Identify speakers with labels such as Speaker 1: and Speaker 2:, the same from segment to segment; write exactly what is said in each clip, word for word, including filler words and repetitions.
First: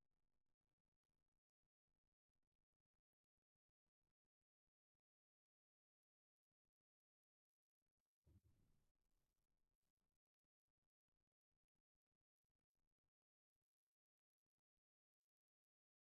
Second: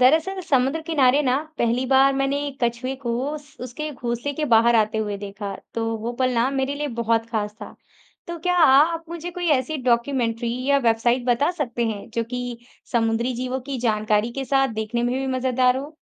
Speaker 1: दरअसल समुद्र किनारे ना पहली बार मैंने एक कछुए को उस- उसके घोंसले के बाहर आते हुए देखा तो वो पल ना मेरे लिए बहुत खास था। तो क्या आप मुझे कोई ऐसी डॉक्यूमेंट्री या वेबसाइट बता सकते हैं जो कि समुद्री जीवों की जानकारी के साथ देखने में भी मजेदार हो?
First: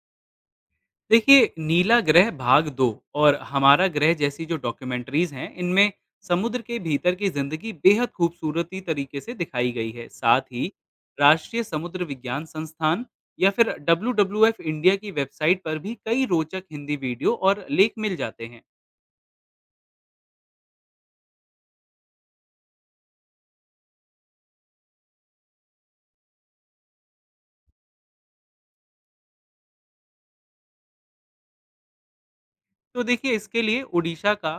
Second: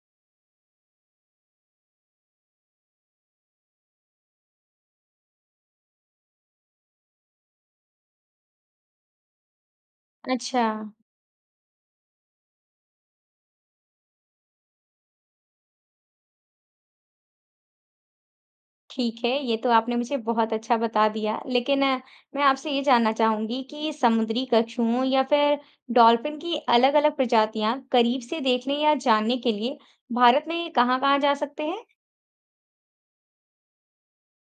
Speaker 2: देखिए नीला ग्रह भाग दो और हमारा ग्रह जैसी जो डॉक्यूमेंट्रीज हैं इनमें समुद्र के भीतर की जिंदगी बेहद खूबसूरती तरीके से दिखाई गई है। साथ
Speaker 1: अच्छा।
Speaker 2: ही राष्ट्रीय समुद्र विज्ञान संस्थान या फिर डब्ल्यू डब्ल्यू एफ इंडिया की वेबसाइट पर भी कई रोचक हिंदी वीडियो और लेख मिल जाते हैं।
Speaker 1: ठीक है, ये तो आपने मुझे बहुत अच्छा बता दिया। लेकिन अ, मैं आपसे ये जानना चाहूँगी कि समुद्री कछुओं या फिर डॉल्फिन की अलग-अलग प्रजातियाँ करीब से देखने या जानने के लिए भारत में कहाँ-कहाँ जा सकते हैं?
Speaker 2: तो देखिए इसके लिए उड़ीसा का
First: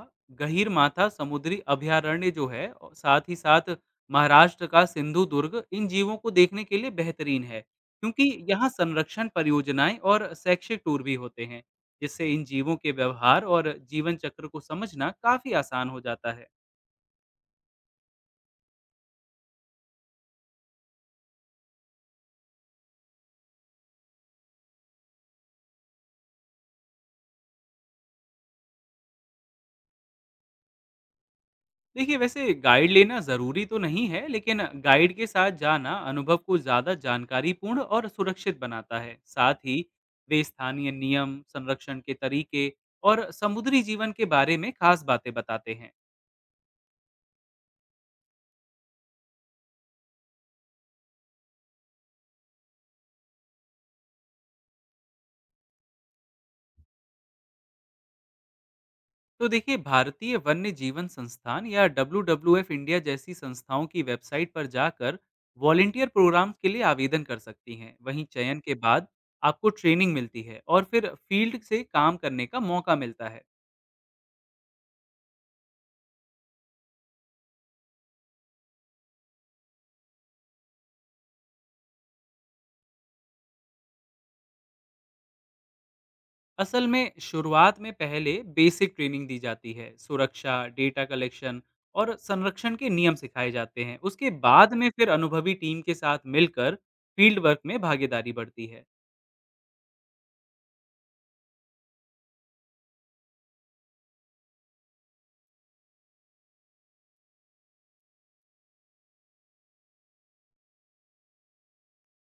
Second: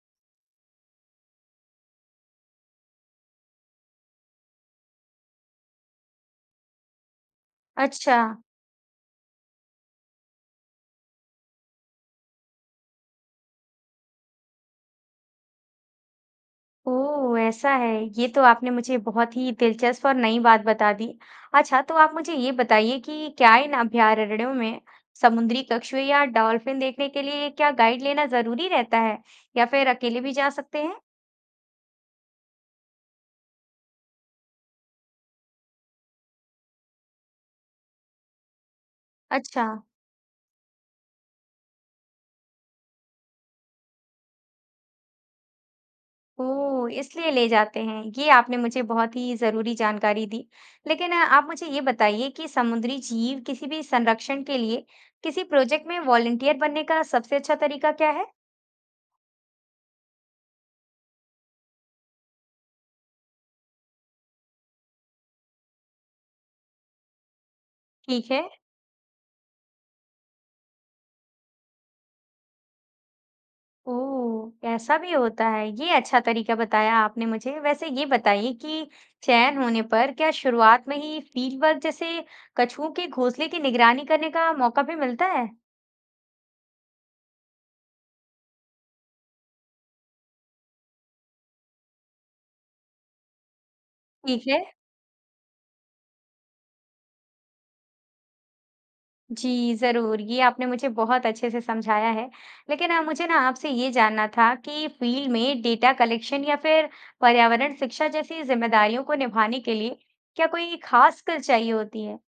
Speaker 2: गहीर माथा समुद्री अभयारण्य जो है और साथ ही साथ महाराष्ट्र का सिंधु दुर्ग इन जीवों को देखने के लिए बेहतरीन है,
Speaker 1: अच्छा।
Speaker 2: क्योंकि यहाँ संरक्षण परियोजनाएं और शैक्षिक टूर भी होते हैं, जिससे इन जीवों के व्यवहार और जीवन चक्र को समझना काफी आसान हो जाता है।
Speaker 1: ओह! ऐसा है। ये तो आपने मुझे बहुत ही दिलचस्प और नई बात बता दी। अच्छा, तो आप मुझे ये बताइए कि क्या इन अभयारण्यों में समुद्री कछुए या डॉल्फिन देखने के लिए क्या गाइड लेना ज़रूरी रहता है या फिर अकेले भी जा सकते हैं?
Speaker 2: देखिए वैसे गाइड लेना ज़रूरी तो नहीं है, लेकिन गाइड के साथ जाना अनुभव को ज़्यादा जानकारीपूर्ण और सुरक्षित बनाता है। साथ
Speaker 1: अच्छा।
Speaker 2: ही वे स्थानीय नियम, संरक्षण के तरीके और समुद्री जीवन के बारे में खास बातें बताते हैं।
Speaker 1: ओह! इसलिए ले जाते हैं। ये आपने मुझे बहुत ही ज़रूरी जानकारी दी। लेकिन अ, आप मुझे ये बताइए कि समुद्री जीव किसी भी संरक्षण के लिए किसी प्रोजेक्ट में वॉलंटियर बनने का सबसे अच्छा तरीका क्या है?
Speaker 2: तो देखिए भारतीय वन्य जीवन संस्थान या W W F इंडिया जैसी संस्थाओं की वेबसाइट पर जाकर वॉलेंटियर प्रोग्राम के लिए आवेदन कर सकती हैं। वहीं
Speaker 1: ठीक है।
Speaker 2: चयन के बाद आपको ट्रेनिंग मिलती है और फिर फील्ड से काम करने का मौका मिलता है।
Speaker 1: ओह! ऐसा भी होता है। ये अच्छा तरीका बताया आपने मुझे। वैसे ये बताइए कि चयन होने पर क्या शुरुआत में ही फील्ड वर्क जैसे कछुओं के घोंसले की निगरानी करने का मौका भी मिलता है?
Speaker 2: असल में शुरुआत में पहले बेसिक ट्रेनिंग दी जाती है, सुरक्षा डेटा कलेक्शन और संरक्षण के नियम सिखाए जाते हैं। उसके
Speaker 1: ठीक है।
Speaker 2: बाद में फिर अनुभवी टीम के साथ मिलकर फील्ड वर्क में भागीदारी बढ़ती है।
Speaker 1: जी, ज़रूर। ये आपने मुझे बहुत अच्छे से समझाया है। लेकिन अ, मुझे ना आपसे ये जानना था कि फ़ील्ड में डेटा कलेक्शन या फिर पर्यावरण शिक्षा जैसी ज़िम्मेदारियों को निभाने के लिए क्या कोई खास स्किल चाहिए होती है?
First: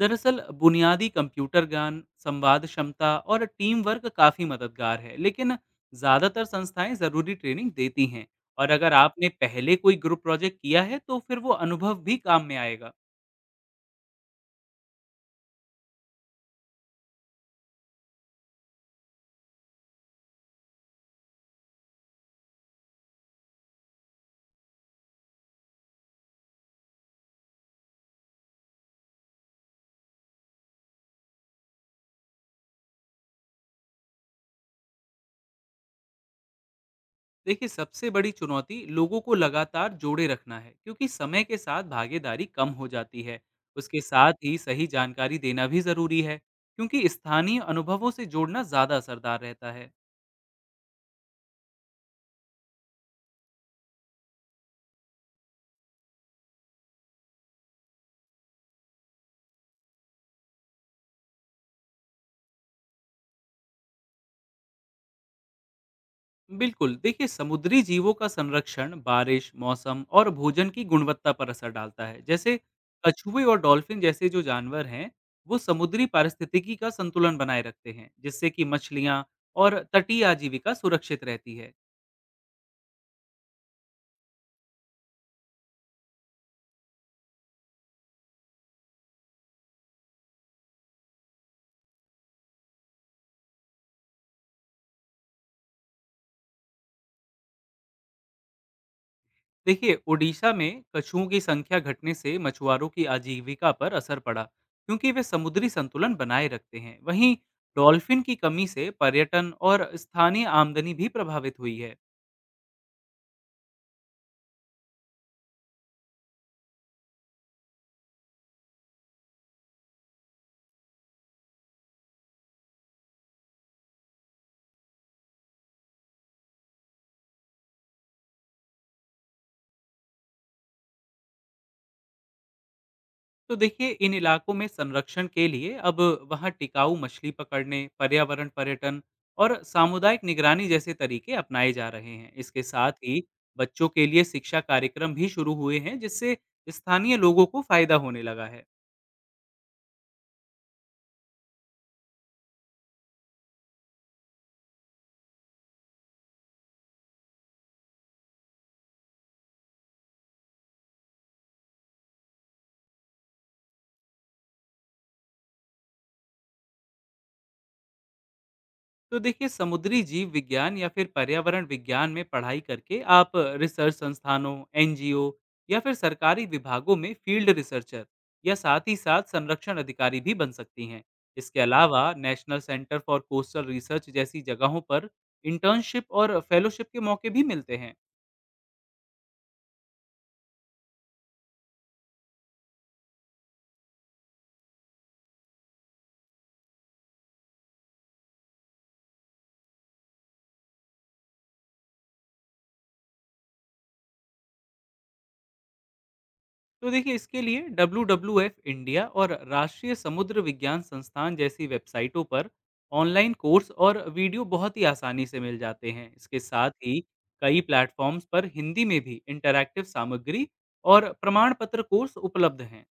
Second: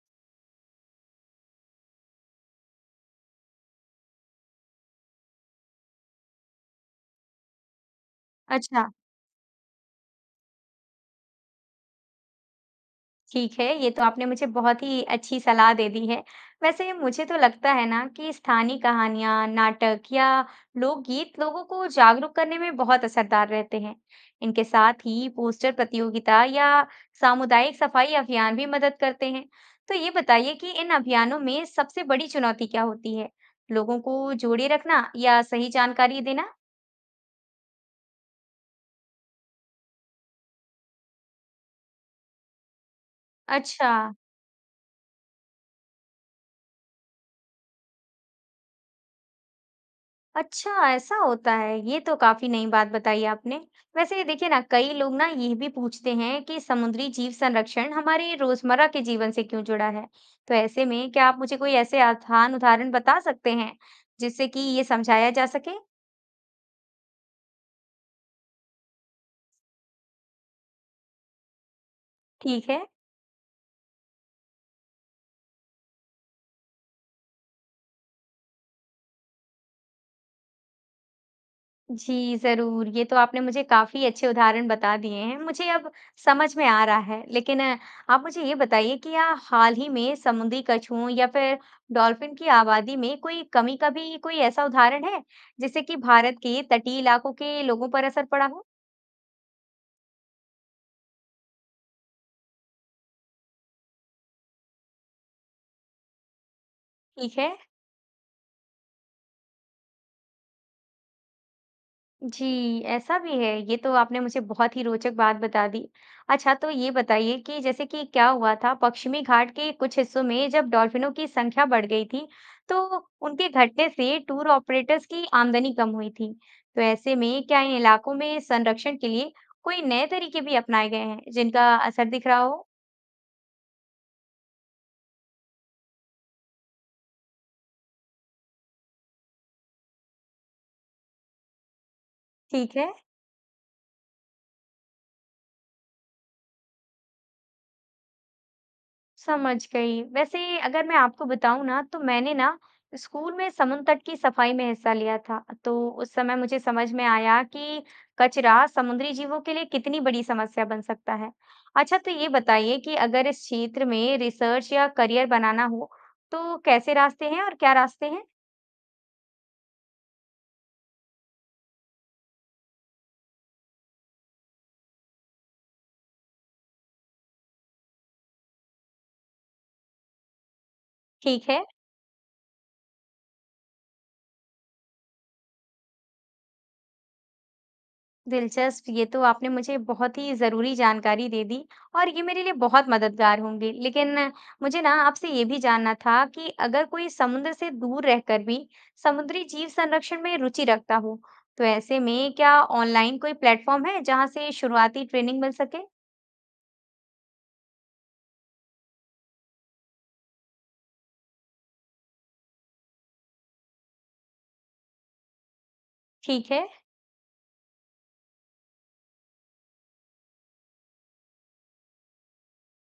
Speaker 2: दरअसल बुनियादी कंप्यूटर ज्ञान, संवाद क्षमता और टीम वर्क काफ़ी मददगार है, लेकिन ज़्यादातर संस्थाएं ज़रूरी ट्रेनिंग देती हैं। और
Speaker 1: अच्छा।
Speaker 2: अगर आपने पहले कोई ग्रुप प्रोजेक्ट किया है, तो फिर वो अनुभव भी काम में आएगा।
Speaker 1: ठीक है, ये तो आपने मुझे बहुत ही अच्छी सलाह दे दी है। वैसे मुझे तो लगता है ना कि स्थानीय कहानियाँ, नाटक या लोकगीत लोगों को जागरूक करने में बहुत असरदार रहते हैं। इनके साथ ही पोस्टर प्रतियोगिता या सामुदायिक सफाई अभियान भी मदद करते हैं। तो ये बताइए कि इन अभियानों में सबसे बड़ी चुनौती क्या होती है? लोगों को जोड़े रखना या सही जानकारी देना?
Speaker 2: देखिए सबसे बड़ी चुनौती लोगों को लगातार जोड़े रखना है, क्योंकि समय के साथ भागीदारी कम हो जाती है।
Speaker 1: अच्छा।
Speaker 2: उसके साथ ही सही जानकारी देना भी जरूरी है, क्योंकि स्थानीय अनुभवों से जोड़ना ज्यादा असरदार रहता है।
Speaker 1: अच्छा, ऐसा होता है। ये तो काफ़ी नई बात बताई आपने। वैसे देखिए ना, कई लोग ना ये भी पूछते हैं कि समुद्री जीव संरक्षण हमारे रोज़मर्रा के जीवन से क्यों जुड़ा है? तो ऐसे में क्या आप मुझे कोई ऐसे आसान उदाहरण बता सकते हैं, जिससे कि ये समझाया जा सके?
Speaker 2: बिल्कुल, देखिए समुद्री जीवों का संरक्षण बारिश, मौसम और भोजन की गुणवत्ता पर असर डालता है। जैसे
Speaker 1: ठीक है।
Speaker 2: कछुए और डॉल्फिन जैसे जो जानवर हैं, वो समुद्री पारिस्थितिकी का संतुलन बनाए रखते हैं, जिससे कि मछलियाँ और तटीय आजीविका सुरक्षित रहती है।
Speaker 1: जी, ज़रूर। ये तो आपने मुझे काफ़ी अच्छे उदाहरण बता दिए हैं, मुझे अब समझ में आ रहा है। लेकिन अ, आप मुझे ये बताइए कि या हाल ही में समुद्री कछुओं या फिर डॉल्फ़िन की आबादी में कोई कमी का भी कोई ऐसा उदाहरण है, जिससे कि भारत के तटीय इलाकों के लोगों पर असर पड़ा हो?
Speaker 2: देखिए ओडिशा में कछुओं की संख्या घटने से मछुआरों की आजीविका पर असर पड़ा, क्योंकि वे समुद्री संतुलन बनाए रखते हैं। वहीं
Speaker 1: ठीक है।
Speaker 2: डॉल्फिन की कमी से पर्यटन और स्थानीय आमदनी भी प्रभावित हुई है।
Speaker 1: जी, ऐसा भी है। ये तो आपने मुझे बहुत ही रोचक बात बता दी। अच्छा, तो ये बताइए कि जैसे कि क्या हुआ था पश्चिमी घाट के कुछ हिस्सों में जब डॉल्फिनों की संख्या बढ़ गई थी, तो उनके घटने से टूर ऑपरेटर्स की आमदनी कम हुई थी। तो ऐसे में क्या इन इलाकों में संरक्षण के लिए कोई नए तरीके भी अपनाए गए हैं, जिनका असर दिख रहा हो?
Speaker 2: तो देखिए इन इलाकों में संरक्षण के लिए अब वहाँ टिकाऊ मछली पकड़ने, पर्यावरण पर्यटन और सामुदायिक निगरानी जैसे तरीके अपनाए जा रहे हैं। इसके
Speaker 1: ठीक
Speaker 2: साथ
Speaker 1: है।
Speaker 2: ही बच्चों के लिए शिक्षा कार्यक्रम भी शुरू हुए हैं, जिससे स्थानीय लोगों को फायदा होने लगा है।
Speaker 1: समझ गई। वैसे अगर मैं आपको बताऊँ ना तो मैंने ना स्कूल में समुद्र तट की सफाई में हिस्सा लिया था। तो उस समय मुझे समझ में आया कि कचरा समुद्री जीवों के लिए कितनी बड़ी समस्या बन सकता है। अच्छा, तो ये बताइए कि अगर इस क्षेत्र में रिसर्च या करियर बनाना हो तो कैसे रास्ते हैं और क्या रास्ते हैं?
Speaker 2: तो देखिए समुद्री जीव विज्ञान या फिर पर्यावरण विज्ञान में पढ़ाई करके आप रिसर्च संस्थानों, एनजीओ या फिर सरकारी विभागों में फील्ड रिसर्चर या साथ ही साथ संरक्षण अधिकारी भी बन सकती हैं।
Speaker 1: ठीक
Speaker 2: इसके
Speaker 1: है।
Speaker 2: अलावा national centre for coastal research जैसी जगहों पर इंटर्नशिप और फेलोशिप के मौके भी मिलते हैं।
Speaker 1: दिलचस्प, ये तो आपने मुझे बहुत ही ज़रूरी जानकारी दे दी और ये मेरे लिए बहुत मददगार होंगी। लेकिन मुझे ना आपसे ये भी जानना था कि अगर कोई समुद्र से दूर रहकर भी समुद्री जीव संरक्षण में रुचि रखता हो, तो ऐसे में क्या ऑनलाइन कोई प्लेटफॉर्म है जहाँ से शुरुआती ट्रेनिंग मिल सके?
Speaker 2: तो देखिए इसके लिए W W F इंडिया और राष्ट्रीय समुद्र विज्ञान संस्थान जैसी वेबसाइटों पर ऑनलाइन कोर्स और वीडियो बहुत ही आसानी से मिल जाते हैं। इसके
Speaker 1: ठीक है।
Speaker 2: साथ ही कई प्लेटफॉर्म्स पर हिंदी में भी इंटरैक्टिव सामग्री और प्रमाण पत्र कोर्स उपलब्ध हैं।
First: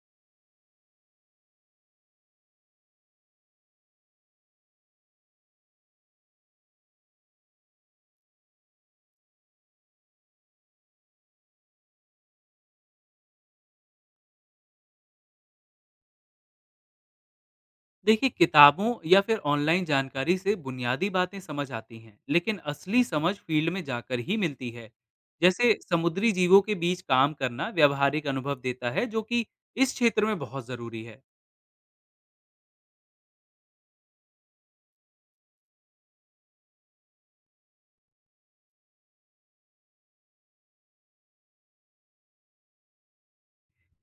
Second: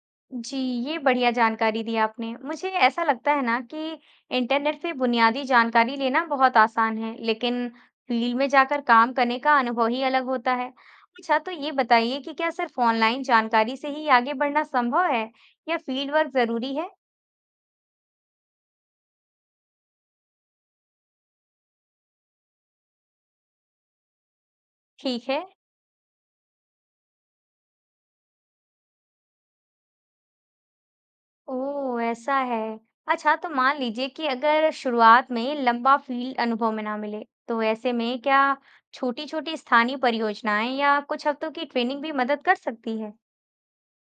Speaker 1: जी, ये बढ़िया जानकारी दी आपने। मुझे ऐसा लगता है ना कि इंटरनेट पे बुनियादी जानकारी लेना बहुत आसान है, लेकिन फील्ड में जाकर काम करने का अनुभव ही अलग होता है। अच्छा, तो ये बताइए कि क्या सिर्फ ऑनलाइन जानकारी से ही आगे बढ़ना संभव है या फील्ड वर्क जरूरी है?
Speaker 2: देखिए किताबों या फिर ऑनलाइन जानकारी से बुनियादी बातें समझ आती हैं, लेकिन असली समझ फील्ड में जाकर ही मिलती है।
Speaker 1: ठीक है।
Speaker 2: जैसे समुद्री जीवों के बीच काम करना व्यावहारिक अनुभव देता है, जो कि इस क्षेत्र में बहुत ज़रूरी है।
Speaker 1: ओह, ऐसा है। अच्छा, तो मान लीजिए कि अगर शुरुआत में लंबा फील्ड अनुभव में ना मिले, तो ऐसे में क्या छोटी-छोटी स्थानीय परियोजनाएं या कुछ हफ्तों की ट्रेनिंग भी मदद कर सकती है?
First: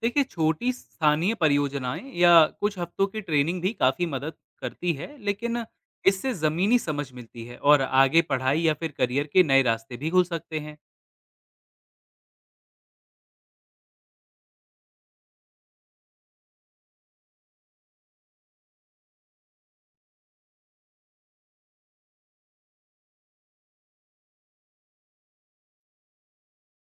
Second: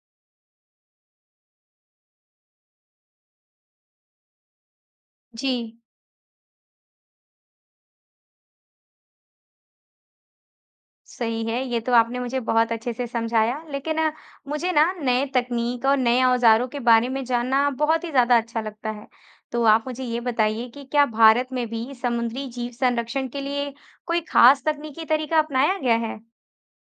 Speaker 2: देखिए छोटी स्थानीय परियोजनाएं या कुछ हफ्तों की ट्रेनिंग भी काफ़ी मदद करती है, लेकिन
Speaker 1: जी,
Speaker 2: इससे ज़मीनी समझ मिलती है और आगे पढ़ाई या फिर करियर के नए रास्ते भी खुल सकते हैं।
Speaker 1: सही है। ये तो आपने मुझे बहुत अच्छे से समझाया, लेकिन अ, मुझे ना नए तकनीक और नए औज़ारों के बारे में जानना बहुत ही ज़्यादा अच्छा लगता है। तो आप मुझे ये बताइए कि क्या भारत में भी समुद्री जीव संरक्षण के लिए कोई खास तकनीकी तरीका अपनाया गया है?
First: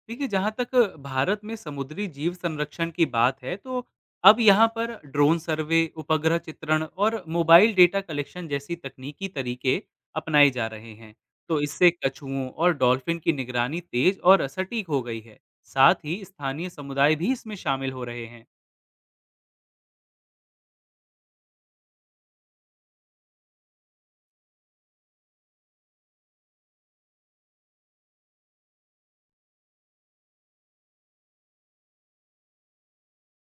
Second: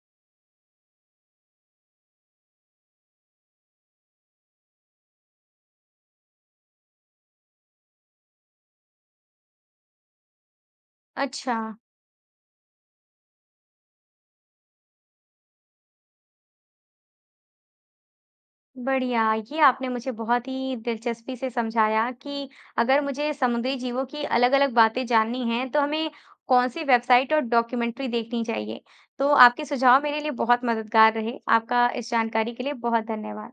Speaker 2: देखिए जहाँ तक भारत में समुद्री जीव संरक्षण की बात है, तो अब यहाँ पर ड्रोन सर्वे, उपग्रह चित्रण और मोबाइल डेटा कलेक्शन जैसी तकनीकी तरीके अपनाए जा रहे हैं।
Speaker 1: अच्छा।
Speaker 2: तो इससे कछुओं और डॉल्फिन की निगरानी तेज और सटीक हो गई है। साथ ही स्थानीय समुदाय भी इसमें शामिल हो रहे हैं।
Speaker 1: बढ़िया, ये आपने मुझे बहुत ही दिलचस्पी से समझाया कि अगर मुझे समुद्री जीवों की अलग-अलग बातें जाननी हैं, तो हमें कौन-सी वेबसाइट और डॉक्यूमेंट्री देखनी चाहिए। तो आपके सुझाव मेरे लिए बहुत मददगार रहे। आपका इस जानकारी के लिए बहुत धन्यवाद।